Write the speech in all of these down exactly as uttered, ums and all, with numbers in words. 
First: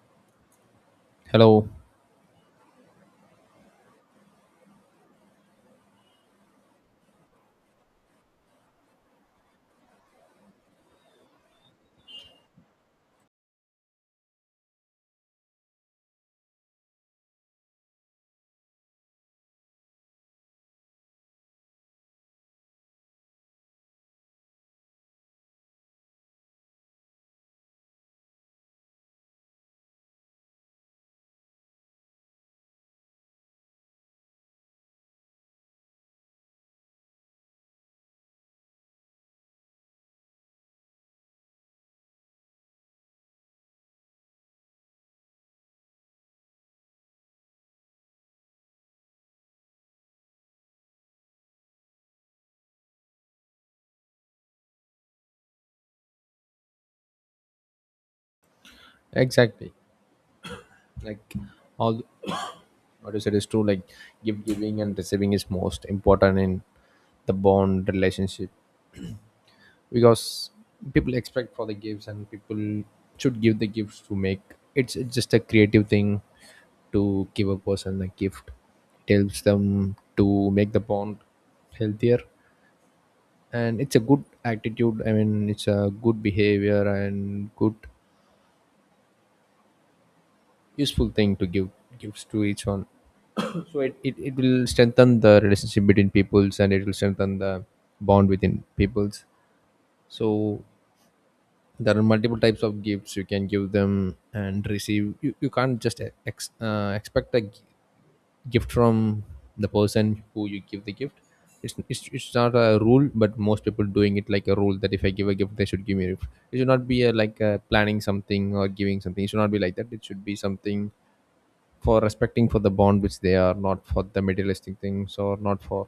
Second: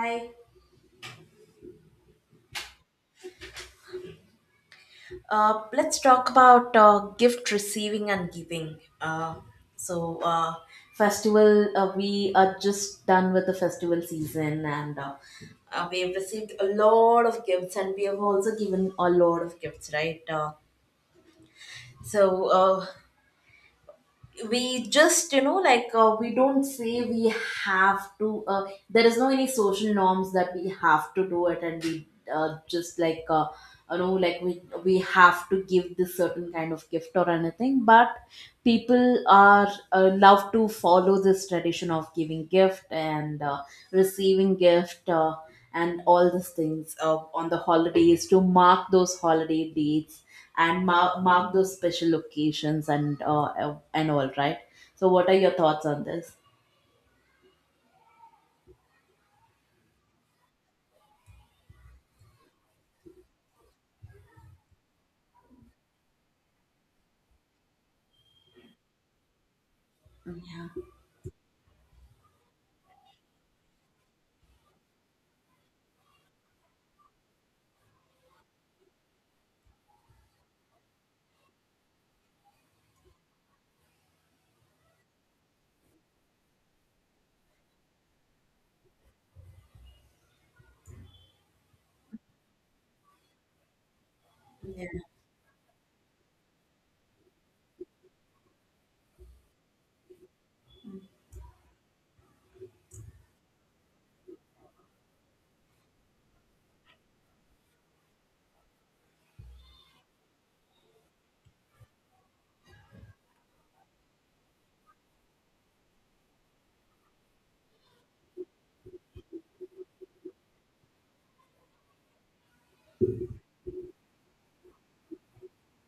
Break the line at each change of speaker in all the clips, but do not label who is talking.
Hi.
Hello.
Uh, let's talk about uh, gift receiving and giving. Uh, so, uh, Festival, uh, we are just done with the festival season and uh, uh, we have received a lot of gifts and we have also given a lot of gifts, right? Uh, so, uh, we just you know like uh, we don't say we have to uh, there is no any social norms that we have to do it and we uh, just like uh, you know like we we have to give this certain kind of gift or anything, but people are uh, love to follow this tradition of giving gift and uh, receiving gift uh, and all these things uh, on the holidays to mark those holiday dates and mark, mark those special occasions and uh, and all right, so what are your thoughts on this?
Exactly. Like all what you said is true. Like gift giving and receiving is most important in the bond relationship because
Yeah.
people expect for the gifts and people should give the gifts to make it's, it's just a creative thing to give a person a gift. It helps them to make the bond healthier, and it's a good attitude. I mean, it's a good behavior and good useful thing to give gifts to each one. So it, it, it will strengthen the relationship between peoples, and it will strengthen the bond within peoples. So there are multiple types of gifts you can give them and receive. You, you can't just ex, uh, expect a g- gift from the person who you give the gift. It's, it's, it's not a rule, but most people doing it like a rule that if I give a gift they should give me a gift. It should not be a, like a planning something or giving something. It should not be like that. It should be something for respecting for the bond which they are, not for the materialistic things or not for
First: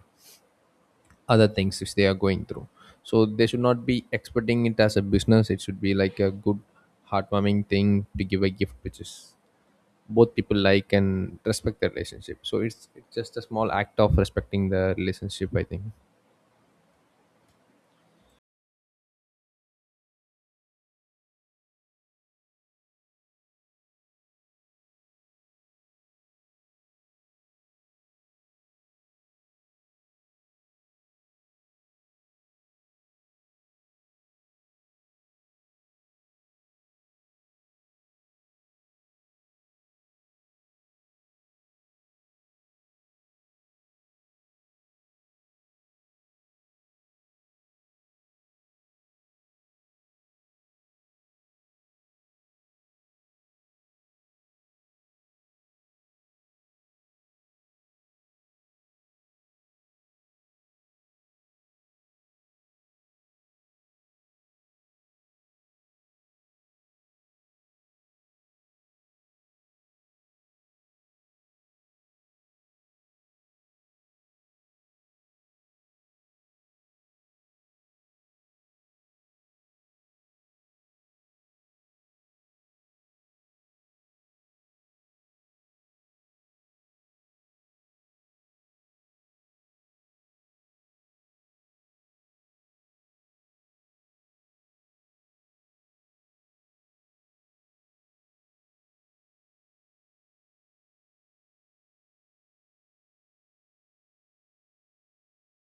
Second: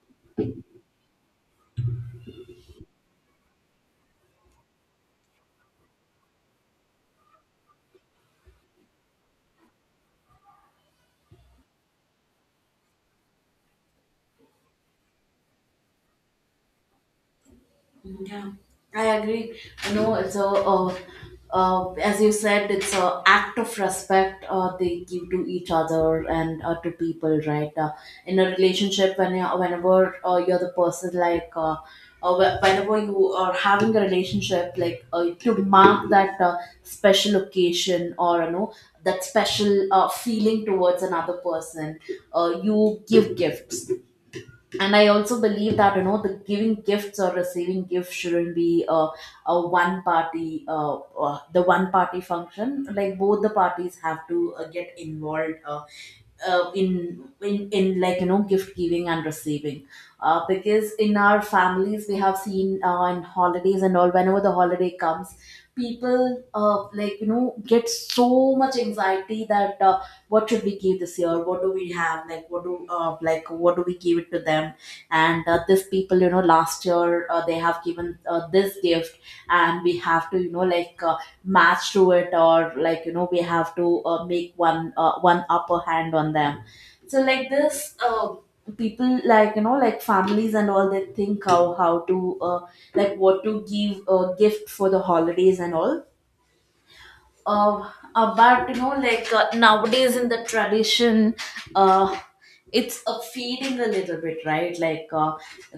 other things which they are going through. So they should not be expecting it as a business. It should be like a good, heartwarming thing to give a gift which is both people like and respect the relationship. So it's, it's just a small act of respecting the relationship, I think.
Yeah, I agree. You know, it's a, uh, uh, as you said, it's a act of respect uh, they give to each other and uh, to people, right? Uh, in a relationship, when you whenever uh, you're the person, like, uh, uh, wh- whenever you are having a relationship, like uh, to mark that uh, special occasion or you know that special uh, feeling towards another person, uh, you give gifts. And I also believe that you know the giving gifts or receiving gifts shouldn't be a, a one party uh, uh, the one party function, like both the parties have to uh, get involved uh, uh, in in in like you know gift giving and receiving, uh, because in our families we have seen uh, in holidays and all whenever the holiday comes people uh, like you know get so much anxiety that uh, what should we give this year, what do we have, like what do uh, like what do we give it to them. And uh, this people you know last year uh, they have given uh, this gift, and we have to you know like uh, match to it, or like you know we have to uh, make one uh, one upper hand on them. So like this uh, people like you know like families and all they think how how to uh, like what to give a uh, gift for the holidays and all. Uh, uh, but you know like uh, nowadays in the tradition, uh, it's a fading a little bit, right? Like uh,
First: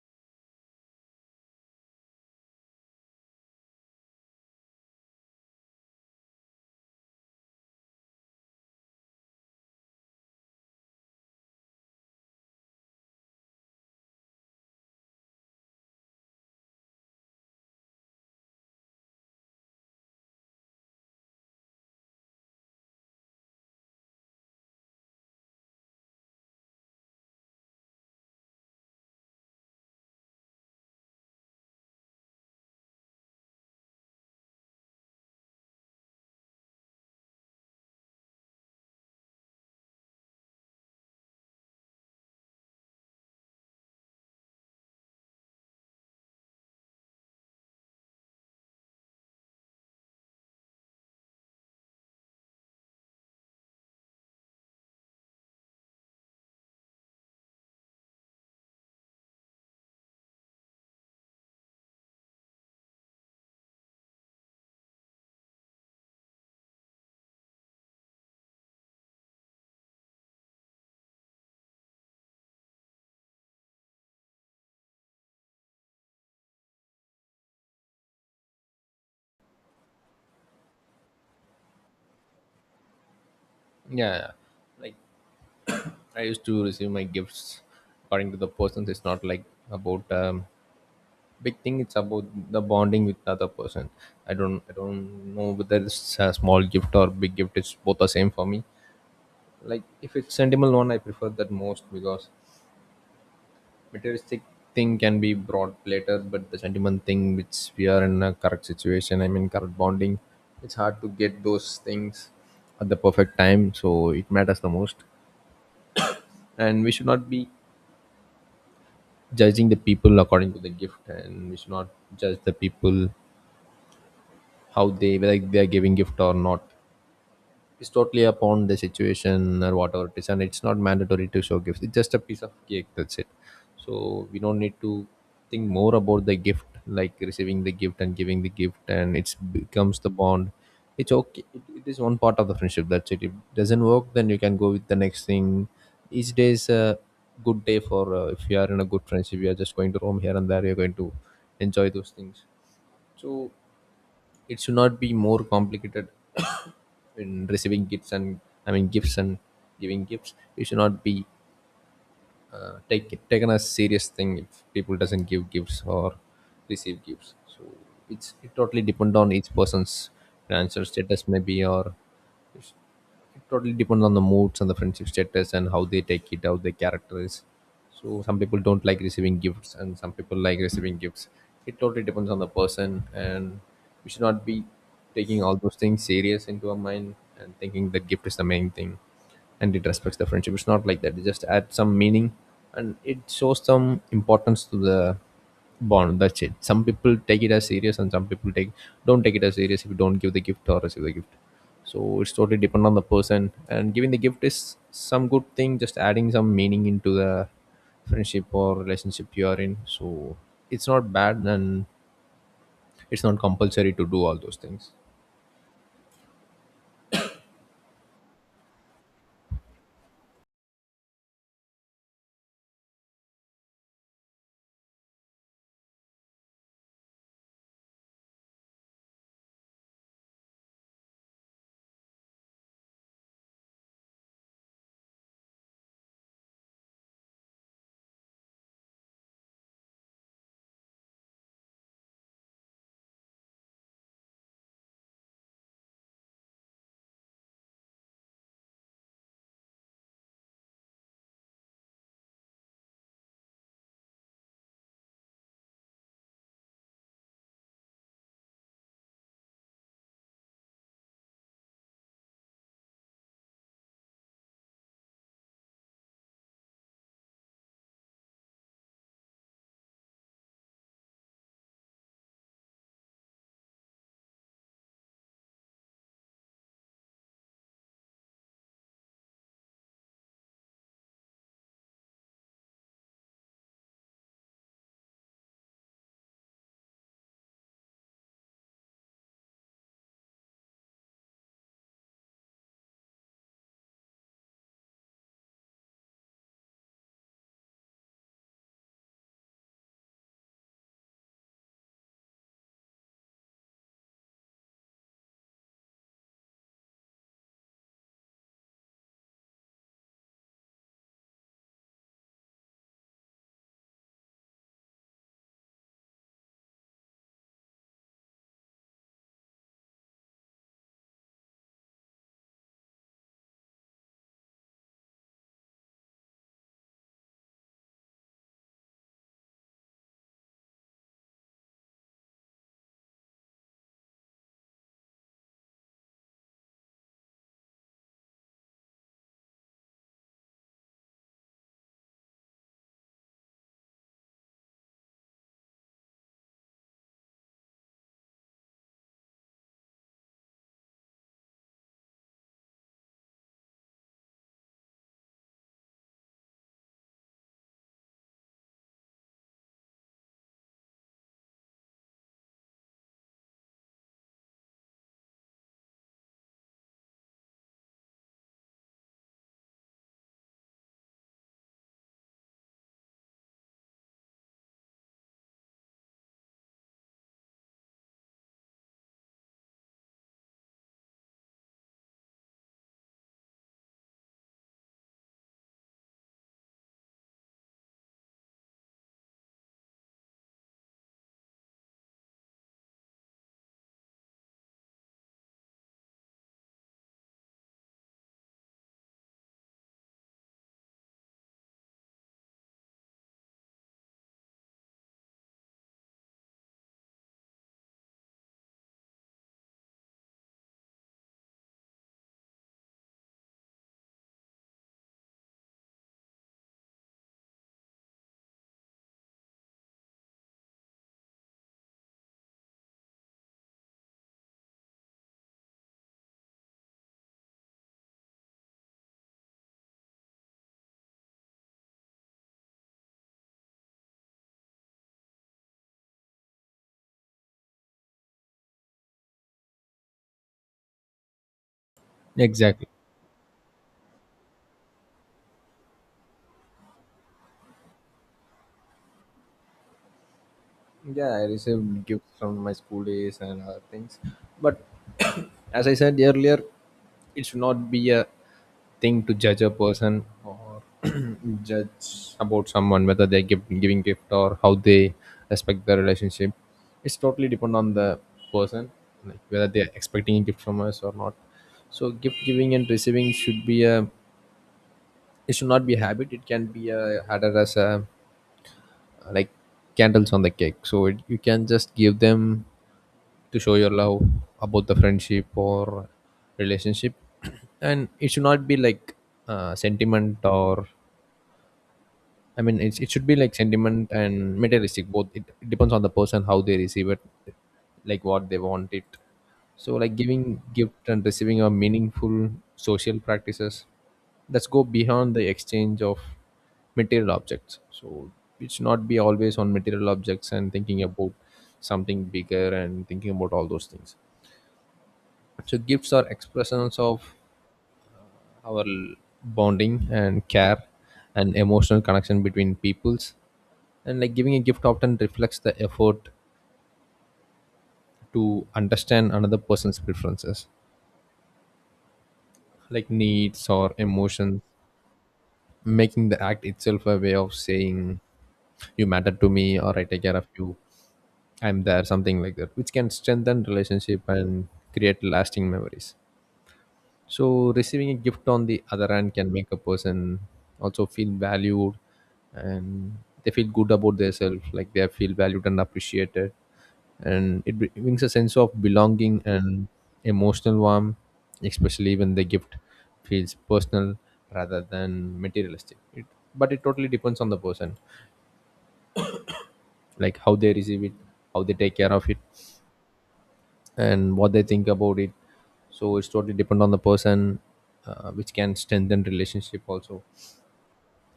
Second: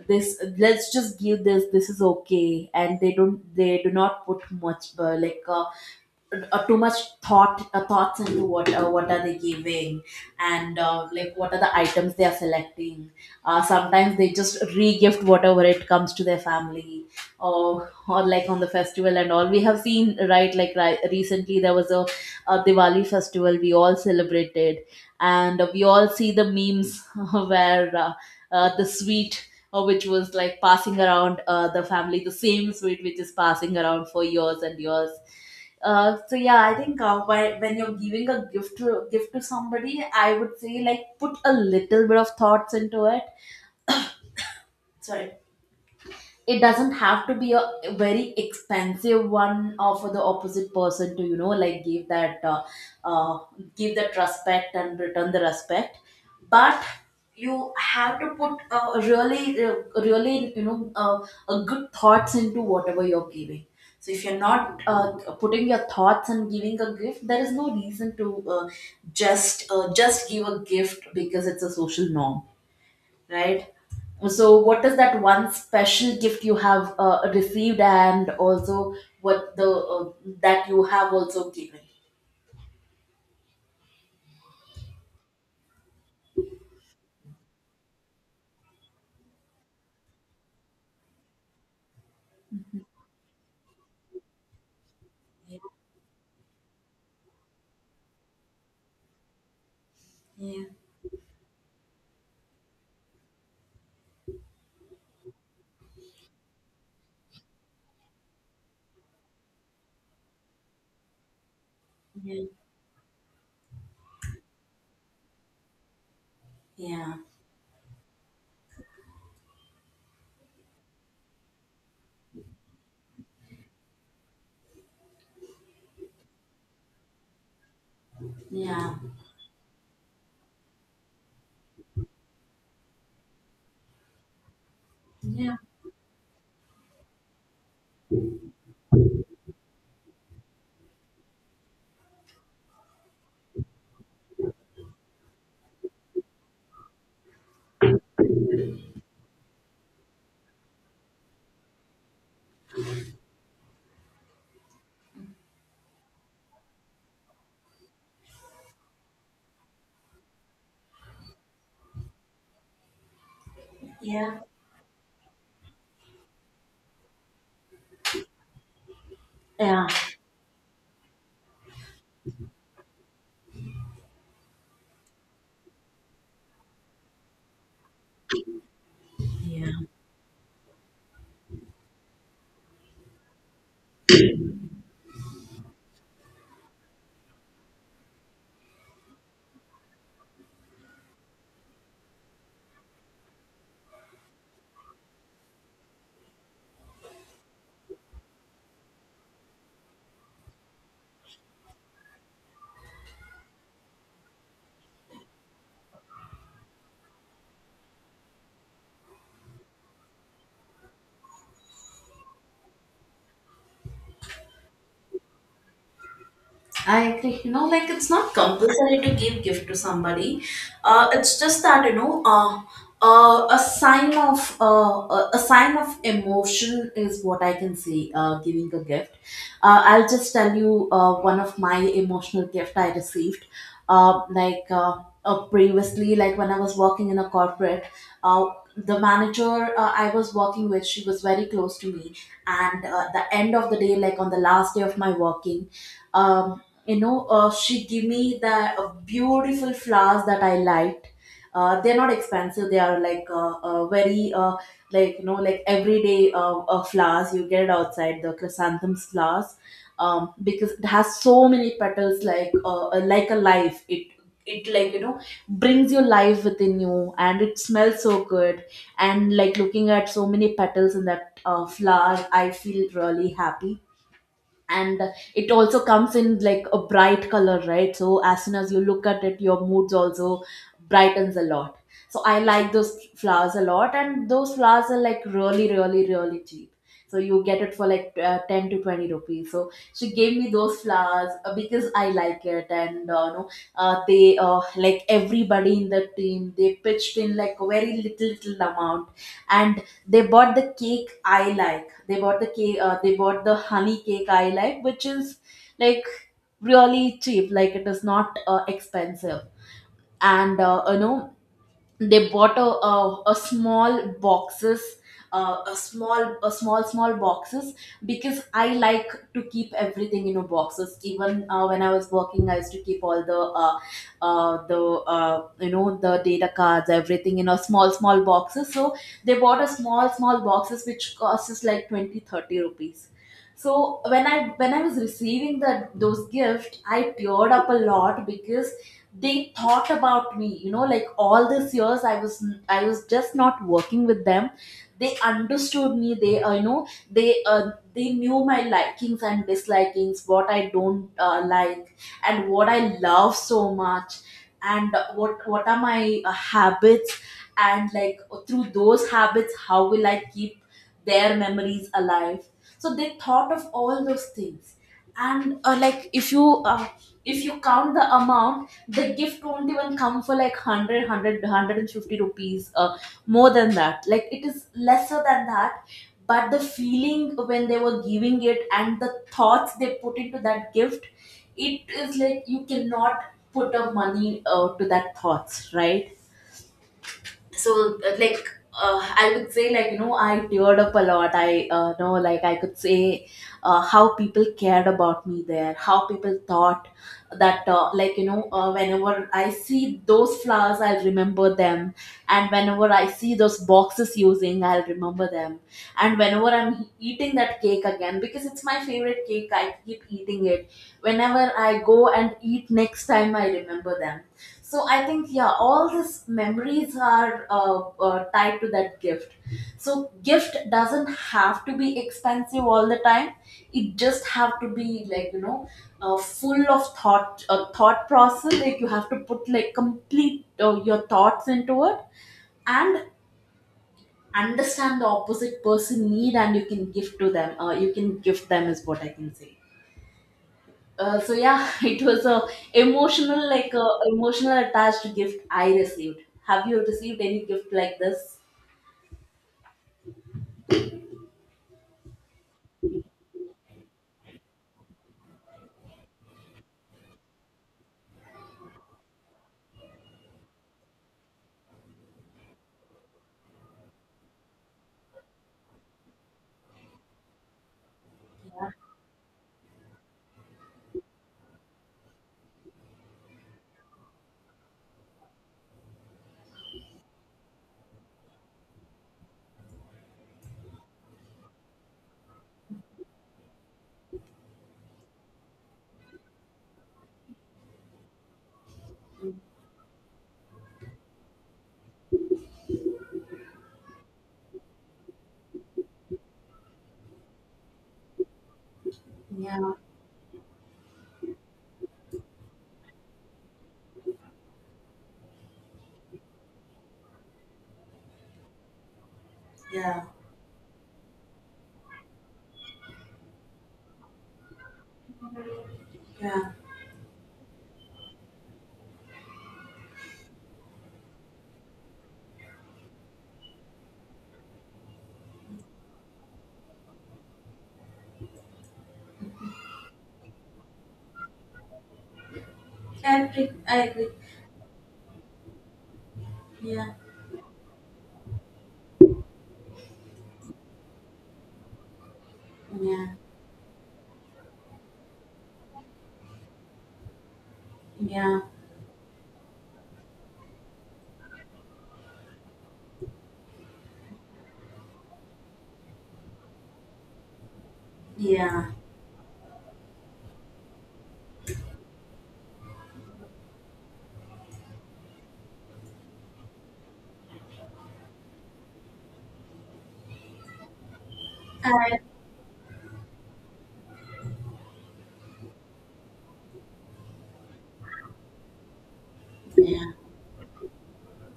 this, let's just give this, this is okay, and they don't they do not put much uh, like uh, uh, too much thought, uh, thoughts into what uh, what are they giving and uh, like what are the items they are selecting. Uh, sometimes they just re-gift whatever it comes to their family, or or like on the festival and all we have seen, right? Like ri- recently there was a, a diwali festival we all celebrated, and we all see the memes where uh, uh, the sweet uh, which was like passing around uh, the family, the same sweet which is passing around for years and years. Uh, so yeah, I think uh, why, when you're giving a gift to gift to somebody, I would say like put a little bit of thoughts into it. Sorry, it doesn't have to be a very expensive one uh, for the opposite person to you know like give that uh, uh, give that respect and return the respect, but you have to put uh, really uh, really you know uh, uh, good thoughts into whatever you're giving. So if you're not uh, putting your thoughts and giving a gift, there is no reason to uh, just uh, just give a gift because it's a social norm, right? So, what is that one special gift you have uh, received, and also what the uh, that you have also given?
Yeah, like I used to receive my gifts according to the persons. It's not like about um, big thing. It's about the bonding with the other person. I don't i don't know whether it's a small gift or big gift, it's both the same for me. Like if it's
Yeah,
sentimental one, I prefer that most, because materialistic thing can be brought later, but the sentiment thing which we are in a correct situation, I mean correct bonding, it's hard to get those things
yeah,
at the perfect time, so it matters the most. And we should
yeah,
not be judging the people according to the gift, and we should not judge the people how they like they are giving gift or not. It's totally upon the
yeah,
situation or whatever it is, and it's not mandatory to show gifts. It's just a piece of cake. That's it. So we don't need to think more about the gift, like receiving the gift and giving the gift, and it becomes the bond. It's okay. It, it is one part of the friendship. That's it. If it doesn't work, then you can go with the next thing. Each day is a good day for uh, if you are in a good friendship. You are just going to roam here and there. You're going to enjoy those things. So it should not be more complicated in receiving gifts and I mean gifts and giving gifts. It should not be uh, take, taken as serious thing.
yeah,
If people doesn't give gifts or receive gifts, so it's it totally depend on each
yeah,
person's financial status maybe, or it totally depends on the moods and the friendship status and how they take it, how their character is. So some people don't like receiving
yeah.
gifts and some people like receiving gifts. It totally depends on the person, and we should not be taking all those things serious into our mind and thinking that gift is the main thing and it respects the friendship. It's not like that. It just adds some meaning and it shows some importance to the bond. That's it. Some people take it as serious and some people take, don't take it as serious if you don't give the gift or receive the gift. So it's totally depend on the person, and giving the gift is some good thing, just adding some meaning into the friendship or relationship you are in. So it's not bad, and it's not compulsory to do all those things.
I agree. You know, like it's not compulsory to give gift to somebody. Uh, it's just that you know, uh, uh, a sign of uh, a a sign of emotion is what I can say. Uh, giving a gift. Uh, I'll just tell you uh, one of my emotional gift I received. Uh, like uh, uh, Previously, like when I was working in a corporate, uh, the manager uh, I was working with, she was very close to me. And uh, the end of the day, like on the last day of my working. Um, you know uh, she give me the uh, beautiful flowers that I liked. Uh, they're not expensive, they are like uh, uh, very uh, like you know like everyday uh, uh, flowers you get outside, the chrysanthemums flowers, um, because it has so many petals, like uh, uh, like a life. It it like you know brings your life within you, and it smells so good. And like looking at so many petals in that uh, flower I feel really happy, and it also comes in like a bright color, right? So as soon as you look at it your moods also brightens a lot. So I like those flowers a lot, and those flowers are like really really really cheap. So you get it for like uh, ten to twenty rupees. So she gave me those flowers uh, because I like it. And uh, no, uh, they uh, like everybody in the team they pitched in like a very little little amount, and they bought the cake I like. They bought the cake. Uh, they bought the honey cake I like, which is like really cheap. Like it is not uh, expensive. And uh, you know they bought a, a, a small boxes, uh, a small a small small boxes, because I like to keep everything in a boxes. Even uh, when I was working I used to keep all the uh, uh, the uh, you know the data cards everything in a small small boxes. So they bought a small small boxes which costs like twenty thirty rupees. So when i when i was receiving that those gift I teared up a lot, because they thought about me, you know, like all these years I was, I was just not working with them, they understood me. They uh, you know they uh, they knew my likings and dislikings, what I don't uh, like and what I love so much. And uh, what what are my uh, habits, and like through those habits how will I keep their memories alive. So they thought of all those things. And uh, like if you uh, if you count the amount, the gift won't even come for like one hundred rupees, uh, more than that, like it is lesser than that. But the feeling when they were giving it and the thoughts they put into that gift, it is like you cannot put a money uh, to that thoughts, right? So uh, like uh, I would say, like, you know, I teared up a lot. I uh, know, like I could say uh, how people cared about me there, how people thought that, uh, like you know uh, whenever I see those flowers I'll remember them, and whenever I see those boxes using I'll remember them, and whenever I'm eating that cake again, because it's my favorite cake I keep eating it, whenever I go and eat next time I remember them. So I think yeah, all these memories are uh, uh, tied to that gift. So gift doesn't have to be expensive all the time. It just have to be like you know, uh, full of thought, uh, thought process. Like you have to put like complete uh, your thoughts into it, and understand the opposite person need, and you can give to them. Uh, you can give them is what I can say. Uh, so yeah, it was a
Exactly.
emotional, like a emotional attached gift I received. Have you received any gift like this?
Yeah, I received gifts from my school days and other things. But as I said earlier, it should not be a thing to judge a person or judge about someone whether they give, giving gift or how they respect the relationship. It's totally depend on the person, like whether they're expecting a gift from us or not. So gift giving and receiving should be a, it should not be a habit. It can be a added as a, like candles on the cake, so it, you can just give them to show your love about the friendship or relationship. And it should not be like uh, sentiment or, I mean, it's, it should be like sentiment and materialistic. Both it, it depends on the person how they receive it, like what they want it.
Yeah,
So, like giving gift and receiving are meaningful social practices that go beyond the exchange of material objects. So, it should not be always on
yeah,
material objects and thinking about something bigger and thinking about all those things. So, gifts are
yeah.
expressions of our bonding and care and emotional connection between peoples, and like giving a gift often reflects the effort to understand another person's preferences, like
I agree.
needs
I
or
agree.
emotions, making the act
Yeah,
itself a way of saying you matter to me or I take care of you, I'm there, something like that, which
yeah,
can strengthen relationship and create lasting memories. So receiving a
yeah,
gift on the other hand can make a person also feel valued, and they feel good about themselves, like they feel valued and appreciated. And it br- brings a sense
yeah.
of belonging and emotional warmth, especially when the gift feels personal rather than materialistic. It, but it totally depends on the person, like how they receive it, how they take
I,
care of it, and what they think about it. So it's totally depend on the person, uh, which can strengthen relationship
yeah,
also.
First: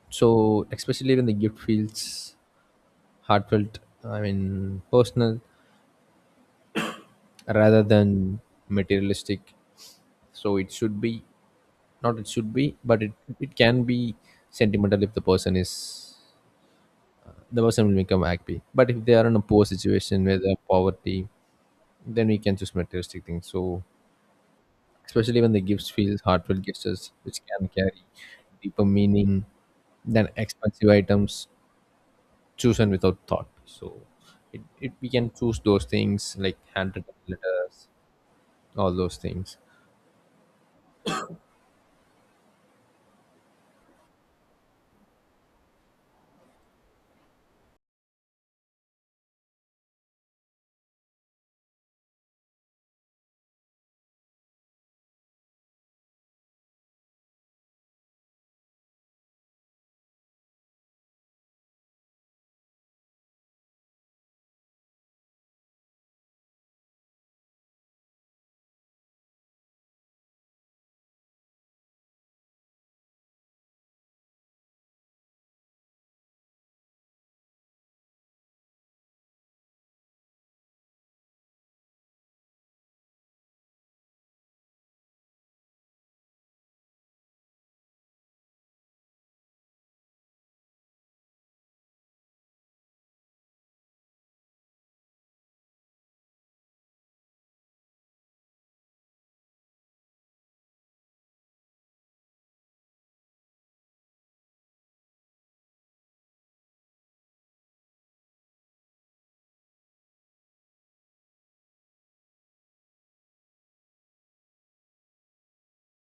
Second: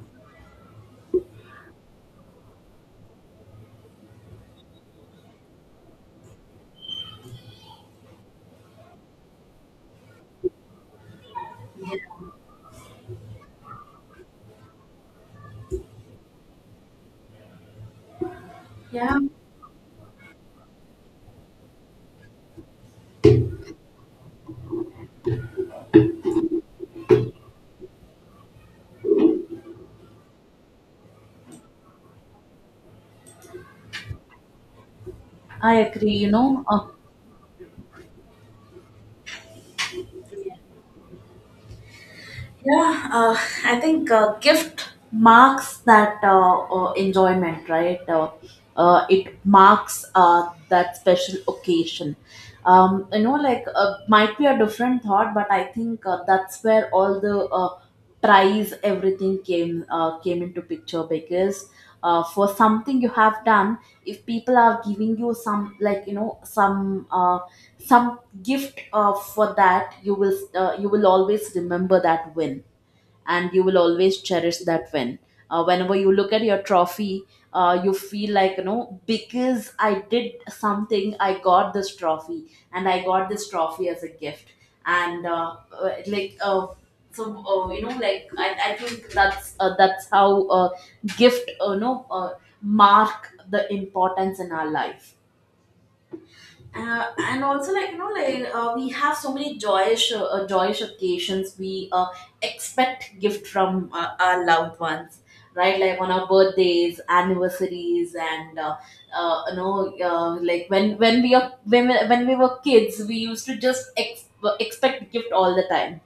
So especially when the gift feels heartfelt, I mean personal, rather than materialistic. So it should be, not it should be, but it it can be sentimental if the person is, the person will become happy. But if they
yeah,
are in a poor situation where they have poverty, then we can choose materialistic things. So especially when the gifts feel heartfelt gestures which can carry deeper meaning than expensive items chosen without thought. So it, it we can choose
I
those
agree. You
things like
know, uh,
handwritten letters, all those things.
yeah, uh, I think uh, gift marks that uh, uh, enjoyment, right? Uh, uh, it marks uh, that special occasion. Um, you know, like uh, might be a different thought, but I think uh, that's where all the uh, prize, everything came uh, came into picture, because uh, for something you have done, if people are giving you some, like you know, some. Uh, some gift uh, for that you will uh, you will always remember that win, and you will always cherish that win uh, whenever you look at your trophy. Uh, you feel like you know because I did something, I got this trophy, and I got this trophy as a gift. And uh, uh, like uh, so uh, you know like I, I think that's uh, that's how uh, gift uh, you know uh, mark the importance in our life. Uh, and also like you know like uh, we have so many joyous uh, uh, joyous occasions. We uh, expect gift from uh, our loved ones, right? Like on our birthdays, anniversaries, and uh, uh, you know uh, like when when we are when, we- when we were kids, we used to just ex- expect gift all the time,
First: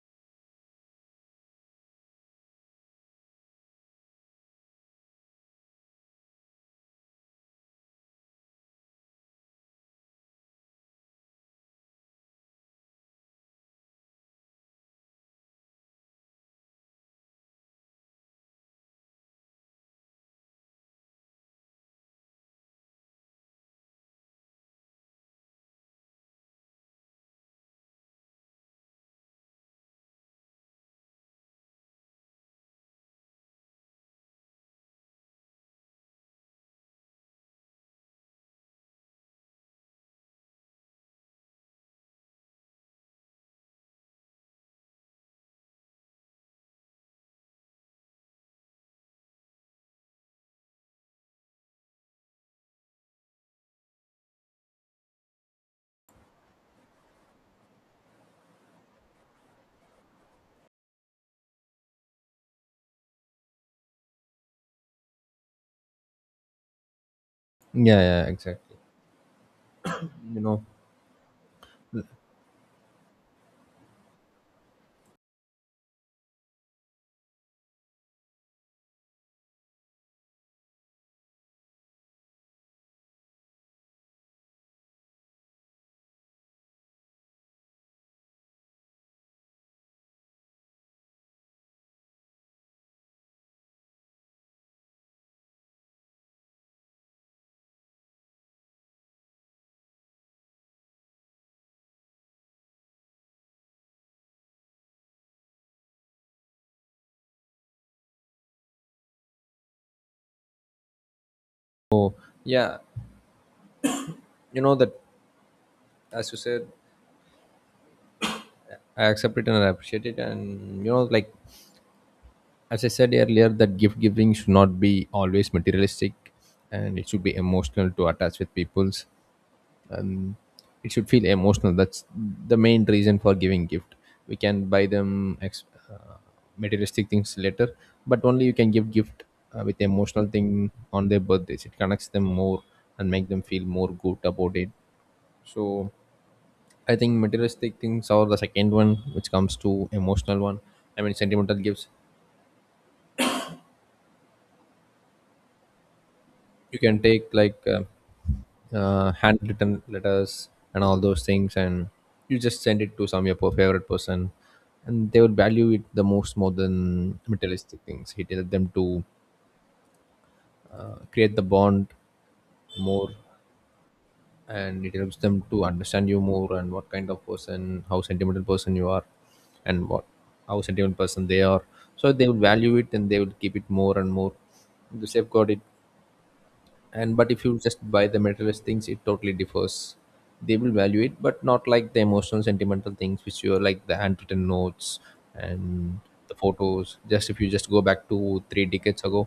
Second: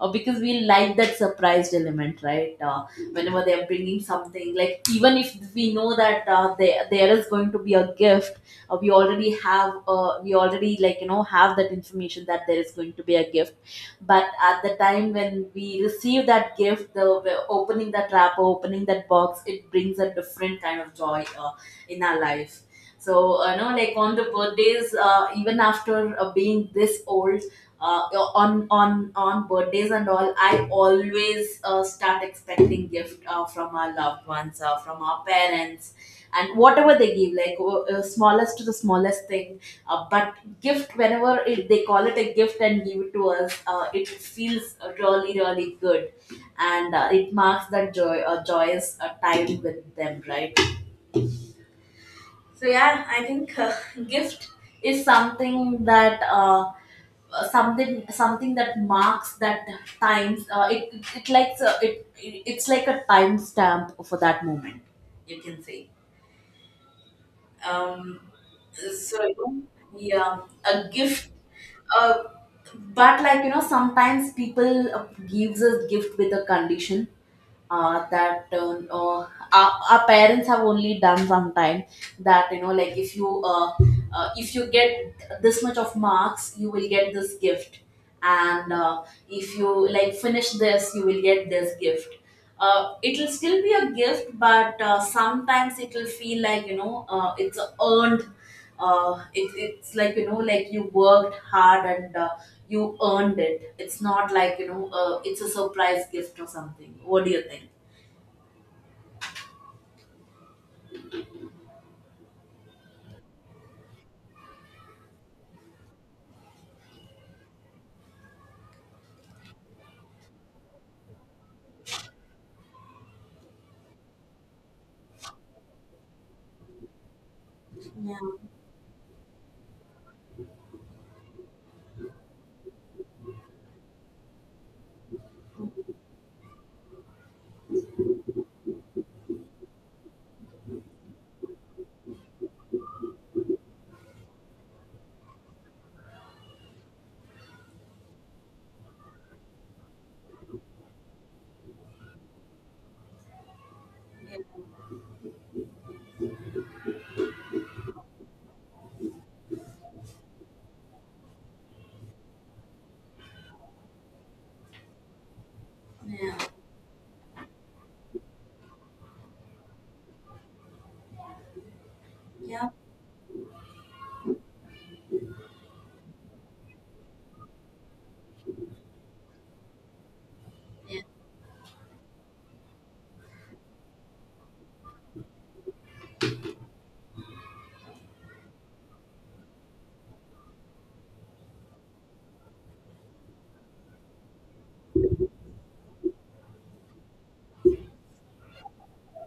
uh, because we like that surprised element, right? Uh, whenever they are bringing something, like even if we know that uh, there there is going to be a gift, uh, we already have, uh, we already like you know have that information that there is going to be a gift. But at the time when we receive that gift, the the opening that wrapper, opening that box, it brings a different kind of joy uh, in our life. So, uh, know, like on the birthdays, uh, even after uh, being this old, uh, on on on birthdays and all, I always uh, start expecting gift uh, from our loved ones, uh, from our parents, and whatever they give, like o- uh, smallest to the smallest thing. Uh, but gift, whenever it, they call it a gift and give it to us, uh, it feels really really good, and uh, it marks that joy, uh, joyous uh, time with them, right? So yeah, I think uh, gift is something that uh, uh, something something that marks that times. Uh, it it, it likes uh, it, it it's like a time stamp for that moment. You can say.
Yeah,
Um,
yeah, exactly.
so yeah,
You know.
a gift. Uh, but like you know, sometimes people uh, gives a gift with a condition, uh, that uh, uh, our, our parents have only done sometime, that you know like if you uh, uh, if you get this much of marks, you will get this gift, and uh, if you like finish this, you will get this gift. Uh, it will still be a gift, but uh, sometimes it will feel like you know uh, it's a earned, uh, it, it's like you know like you worked hard, and uh, you earned it. It's not like you know uh, it's a surprise gift or something. What do you think?
Yeah, you know that, as you said, I accept it and I appreciate it. And you know, like, as I said earlier, that gift giving should not be always materialistic, and it should be emotional to
Yeah.
attach with people. um, it should feel emotional. That's the main reason for giving gift. We can buy them ex- uh, materialistic things later, but only you can give gift uh, with emotional thing on their birthdays. It connects them more and make them feel more good about it. So I think materialistic things are the second one which comes to emotional one, I mean sentimental gifts. You can take like uh, uh, handwritten letters and all those things, and you just send it to some your po- favorite person, and they would value it the most,
Yeah.
more than materialistic things. It helps them to uh, create the bond
Yeah.
more, and it helps them to understand you more and what kind of person, how sentimental person you are, and what, how sentimental person they are. So they would value it and they would keep it more and more to safeguard it. And but if you just buy the materialist things, it totally differs. They will value it, but not like the emotional sentimental things which you are, like the handwritten notes and the photos. Just if you just go back to three decades ago,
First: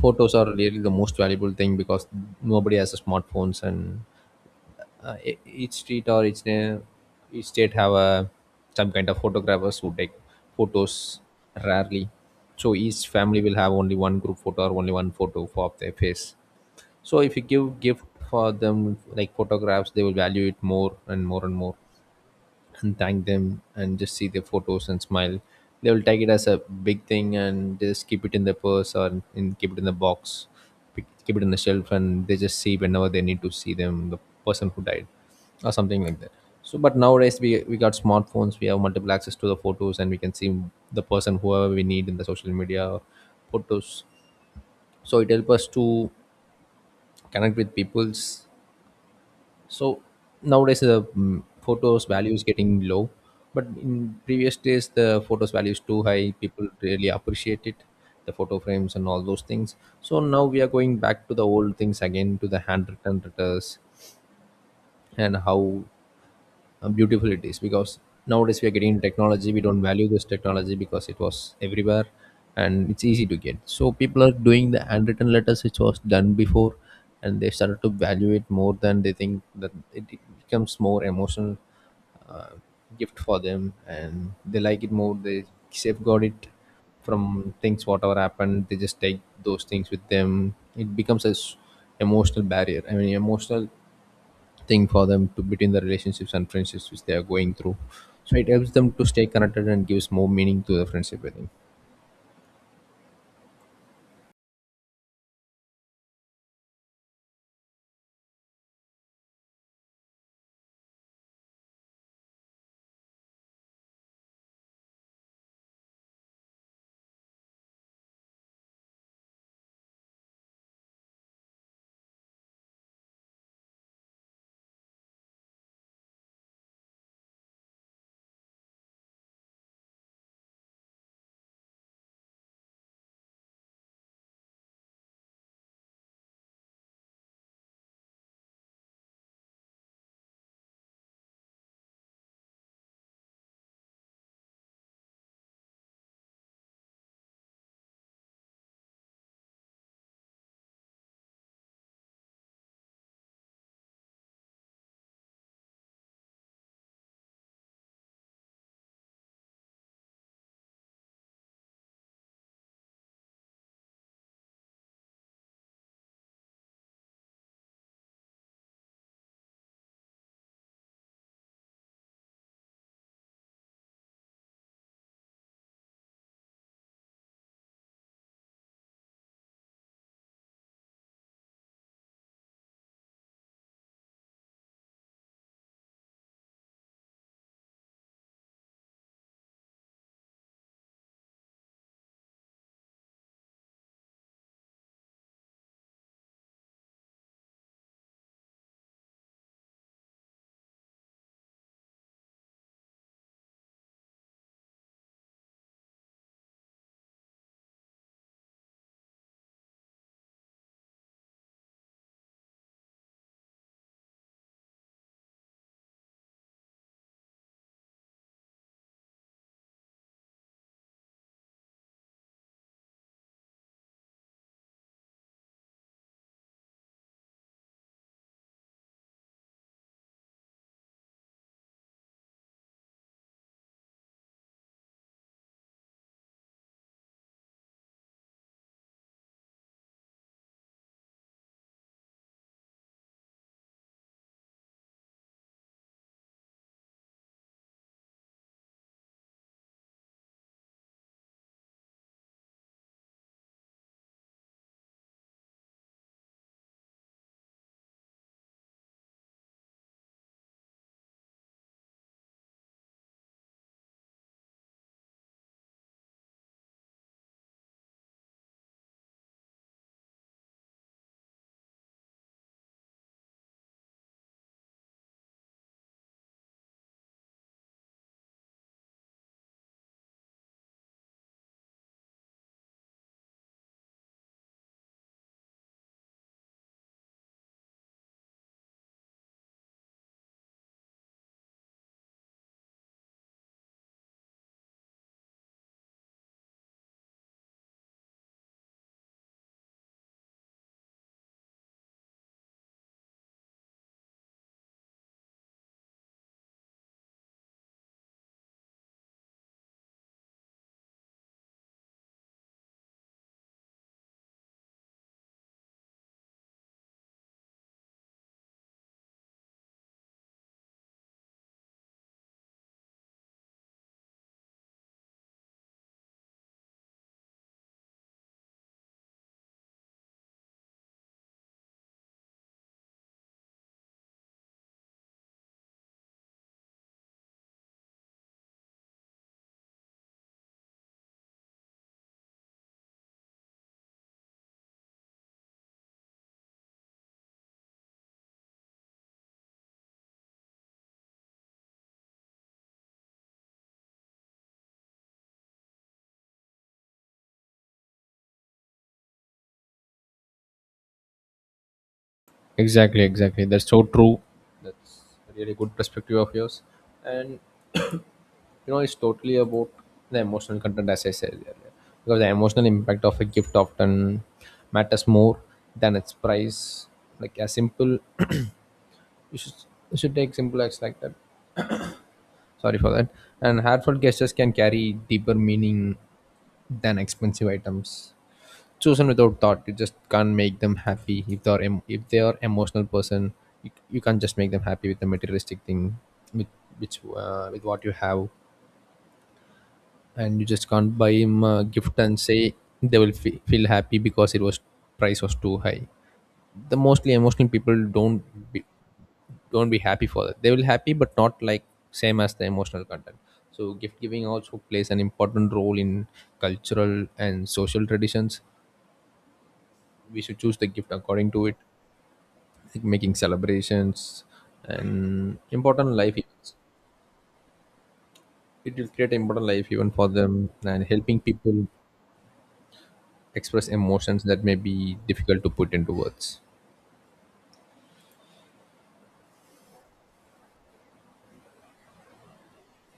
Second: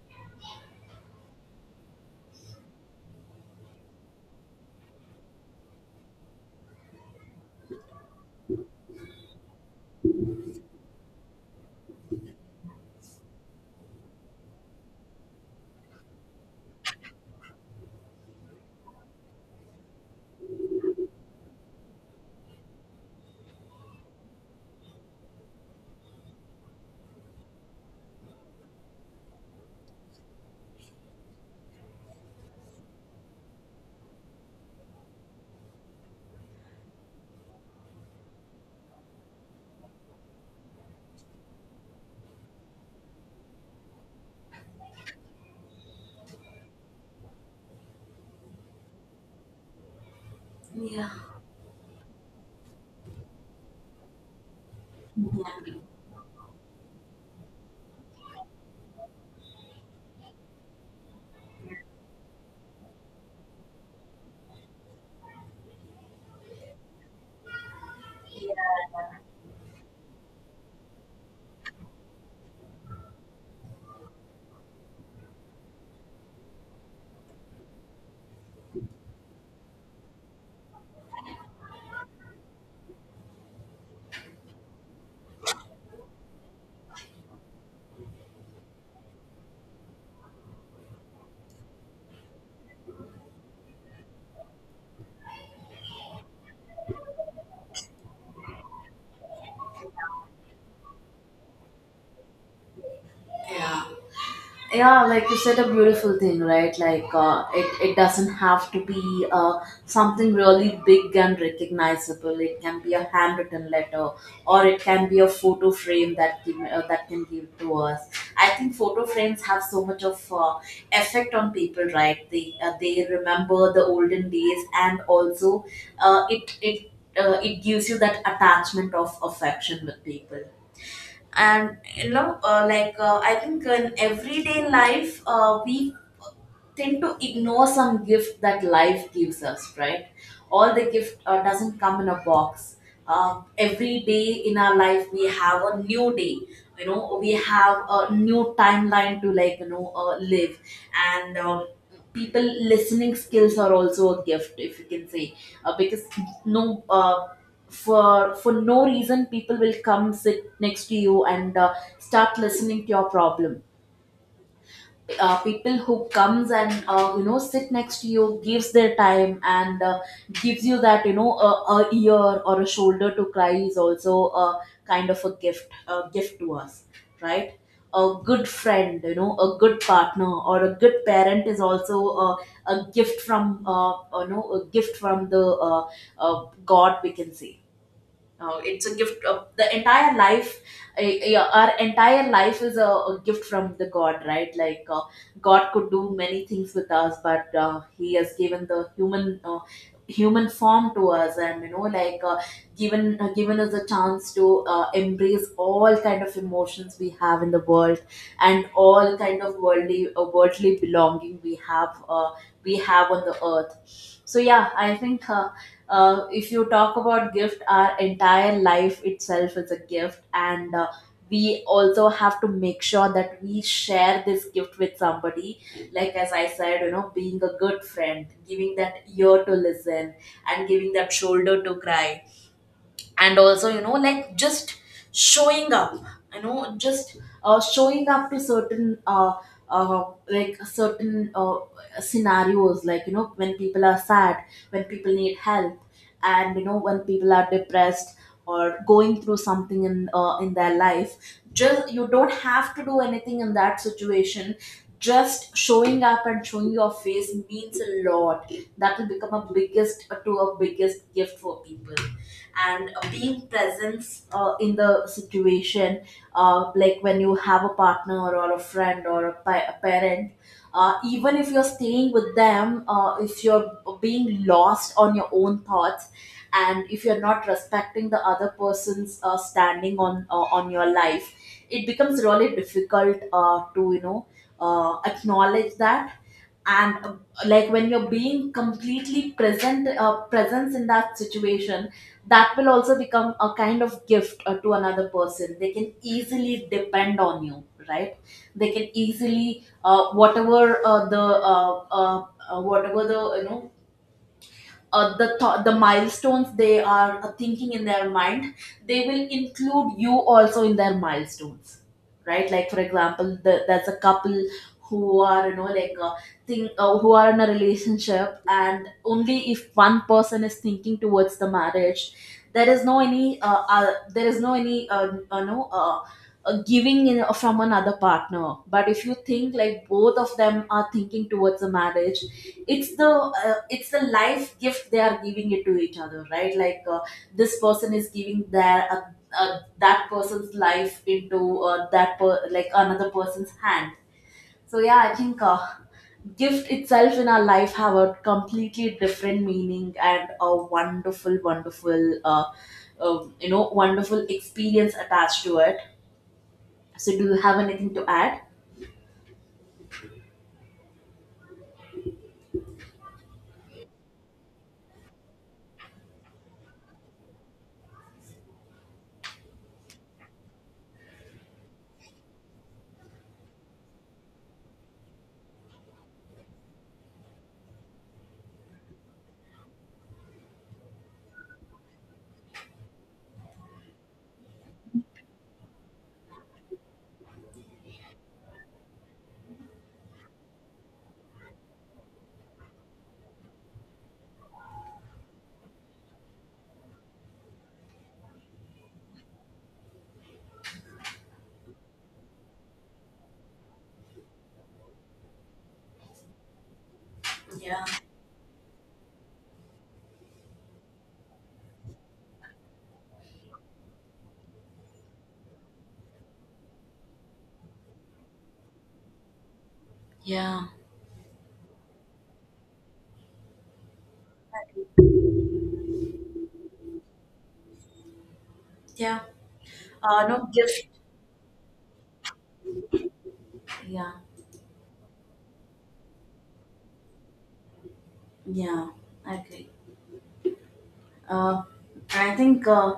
photos are really the most valuable thing because nobody has a smartphones, and uh, e- each street or each na- each state have a some kind of photographers who take photos rarely. So each family will have only one group photo or only one photo for of their face. So if you give gift for them like photographs, they will value it more and more and more, and thank them and just see their photos and smile. They will take it as a big thing and just keep it in their purse or in, keep it in the box, pick- keep it in the shelf, and they just see whenever they need to see them, the person who died or something like that. So but nowadays we we got smartphones, we have multiple access to the photos, and we can see the person whoever we need in the social media or photos. So it helps us to connect with peoples. So nowadays the
Yeah.
mm, photos value is getting low, but in previous days the photos value
Yeah.
is too high. People really appreciate it, the photo frames and all those things. So now we are going back to the old things again, to the handwritten letters, and how uh, beautiful it is because nowadays we are getting technology, we don't value this technology because it was everywhere and it's easy to get. So people are doing the handwritten letters which was done before, and they started to value it more than they think, that it it becomes more emotional uh, gift for them, and they like it more. They safeguard it from things, whatever happened, they just take those things with them. It becomes a s- emotional barrier, I mean emotional thing for them to between the relationships and friendships which they are going through. So it helps them to stay connected and gives more meaning to the friendship, I think.
Yeah, yeah, like you said, a beautiful thing, right? Like uh, it, it doesn't have to be uh, something really big and recognizable. It can be a handwritten letter, or it can be a photo frame that can, uh, that can give to us. I think photo frames have so much of uh, effect on people, right? They uh, they remember the olden days, and also uh, it it uh, it gives you that attachment of affection with people. And you know uh, like uh, I think in everyday life, uh, we tend to ignore some gift that life gives us, right? All the gift uh, doesn't come in a box. Uh, every day in our life, we have a new day. You know, we have a new timeline to like you know uh, live. And um, people listening skills are also a gift, if you can say, uh, because no uh, for for no reason people will come sit next to you and uh, start listening to your problem. Uh, people who comes and uh, you know sit next to you, gives their time, and uh, gives you that you know a, a ear or a shoulder to cry, is also a kind of a gift, a gift to us, right? A good friend, you know, a good partner or a good parent is also a, a gift from uh, you know, a gift from the uh, uh, god, we can say. Uh, it's a gift of the entire life. Uh, yeah, our entire life is a, a gift from the God, right? Like uh, God could do many things with us, but uh, He has given the human uh, human form to us, and you know, like uh, given uh, given us a chance to uh, embrace all kind of emotions we have in the world, and all kind of worldly uh, worldly belonging we have uh, we have on the earth. So yeah, I think. Uh, uh, if you talk about gift, our entire life itself is a gift, and uh, we also have to make sure that we share this gift with somebody, like as I said, you know, being a good friend, giving that ear to listen, and giving that shoulder to cry, and also you know like just showing up. You know, just uh, showing up to certain uh, uh, like certain uh, scenarios, like you know, when people are sad, when people need help, and you know, when people are depressed or going through something in uh, in their life. Just you don't have to do anything in that situation. Just showing up and showing your face means a lot. That will become a biggest uh, to a biggest gift for people. And being present, uh, in the situation, uh, like when you have a partner or a friend or a, pa- a parent, uh, even if you're staying with them, uh, if you're being lost on your own thoughts, and if you're not respecting the other person's uh, standing on uh, on your life, it becomes really difficult uh, to you know uh, acknowledge that. And uh, like when you're being completely present, uh, presence in that situation, that will also become a kind of gift uh, to another person. They can easily depend on you, right? They can easily uh, whatever uh, the uh, uh, uh, whatever the you know uh, the th- the milestones they are uh, thinking in their mind, they will include you also in their milestones, right? Like for example, the, there's a couple who are you know like uh, think uh, who are in a relationship, and only if one person is thinking towards the marriage, there is no any uh, uh, there is no any uh, uh, no uh, uh, giving in, uh, from another partner. But if you think like both of them are thinking towards a marriage, it's the uh, it's the life gift they are giving it to each other, right? Like uh, this person is giving their uh, uh, that person's life into uh, that per- like another person's hand. So yeah, I think uh, gift itself in our life have a completely different meaning, and a wonderful wonderful uh, um, you know wonderful experience attached to it. So do you have anything to add?
Exactly, exactly. That's so true. That's a really good perspective of yours. And you know, it's totally about the emotional content, as I said earlier, because the emotional impact of a gift often matters more than its price. Like a simple you should, you should take simple acts like that. Sorry for that. And heartfelt gestures can carry deeper meaning than expensive items chosen without thought. You just can't make them happy if they are em- if they are emotional person. You, you can't just make them happy with the materialistic thing, with which uh, with what you have, and you just can't buy him a gift and say they will fe feel happy because it was price was too high. The mostly emotional people
Yeah.
don't be, don't be happy for that. They will happy but not like same as the emotional content. So gift giving also plays an important role in cultural and social traditions. We should choose
Yeah.
the gift according to it, like making celebrations and important life events. It will create
Yeah.
important life even for
Uh no
them and
gift.
helping people express
Yeah.
emotions that may be difficult to put into words.
Yeah, I agree. Uh, I think uh,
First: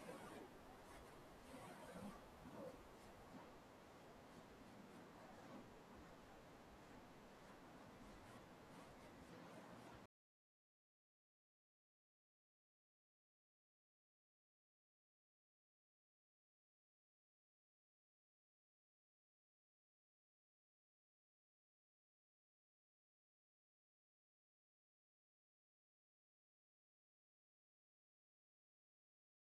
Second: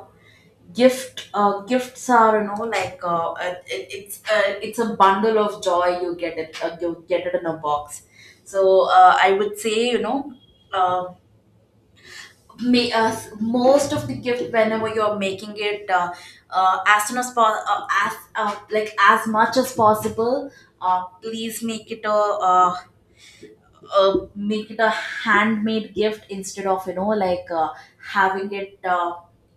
gift uh, gifts are you know like uh, it, it's uh, it's a bundle of joy. You get it uh, you get it in a box. So uh, I would say you know uh, may, uh, most of the gift whenever you're making it, uh, uh, as soon as po- uh, as uh, like as much as possible. Uh, please make it a, uh uh, make it a handmade gift, instead of you know like uh, having it uh,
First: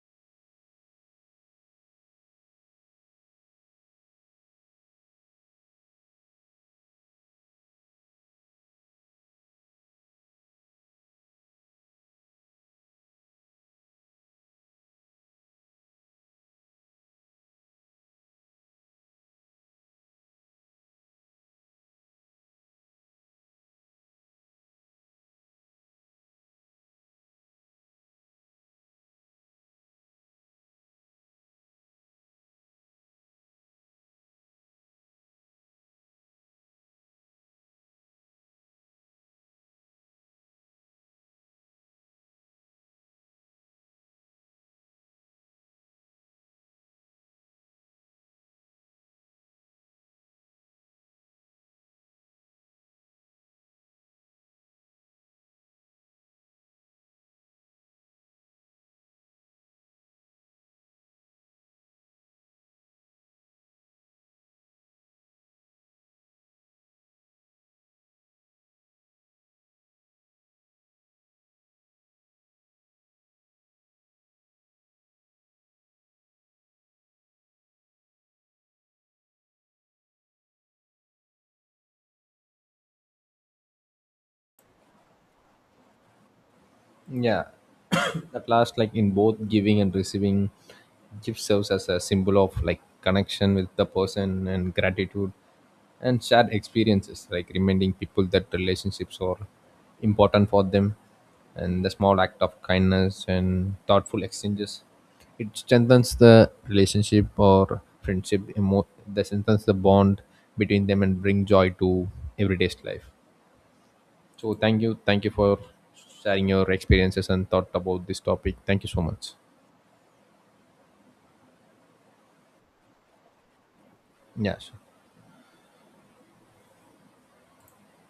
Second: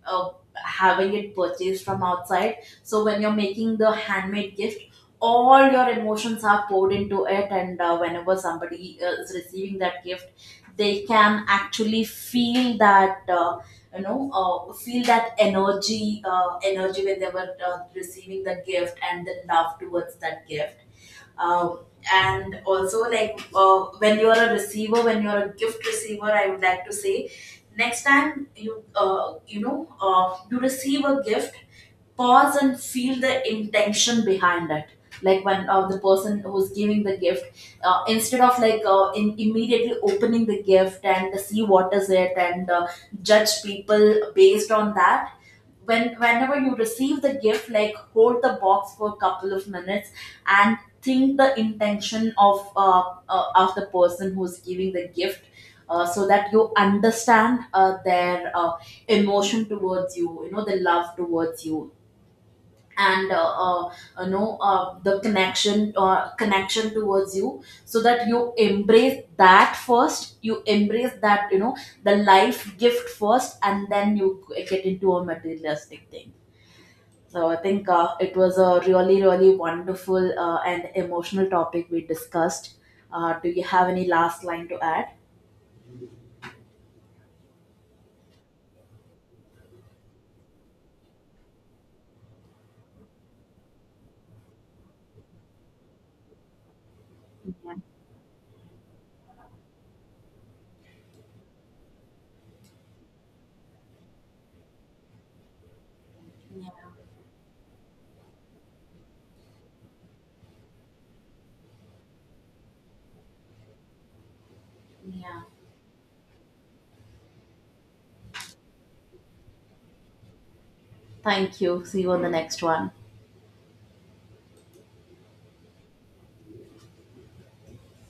uh, having it purchased from outside. So when you're making the handmade gift, all your emotions are poured into it, and uh, whenever somebody uh, is receiving that gift, they can actually feel that uh, you know uh, feel that energy, uh, energy when they were uh, receiving the gift, and the love towards that gift. uh, and also like uh, when you're a receiver, when you're a gift receiver, I would like to say, next time you uh, you know uh, you receive a gift, pause and feel the intention behind it. Like when uh, the person who's giving the gift, uh, instead of like uh, in immediately opening the gift and see what is it and uh, judge people based on that, when whenever you receive the gift, like hold the box for a couple of minutes, and think the intention of uh, uh, of the person who's giving the gift, uh, so that you understand uh, their uh, emotion towards you, you know, the love towards you, and uh, uh, you know uh, the connection, uh, connection towards you, so that you embrace that first, you embrace that you know, the life gift first, and then you get into a materialistic thing. So I think uh, it was a really really wonderful uh, and emotional topic we discussed. Uh, do you have any last line to add?
Yeah. At last, like in both giving and receiving, gift serves as a symbol of like connection with the person and gratitude and shared experiences, like reminding people that relationships are important for them, and the small act of kindness and thoughtful exchanges. It strengthens the relationship or friendship, emo- that strengthens the bond between them and bring joy to everyday's life. So thank you, thank you
Yeah,
for sharing your experiences and thought about this topic. Thank you so much.
thank you. See you on the next one.
Yes.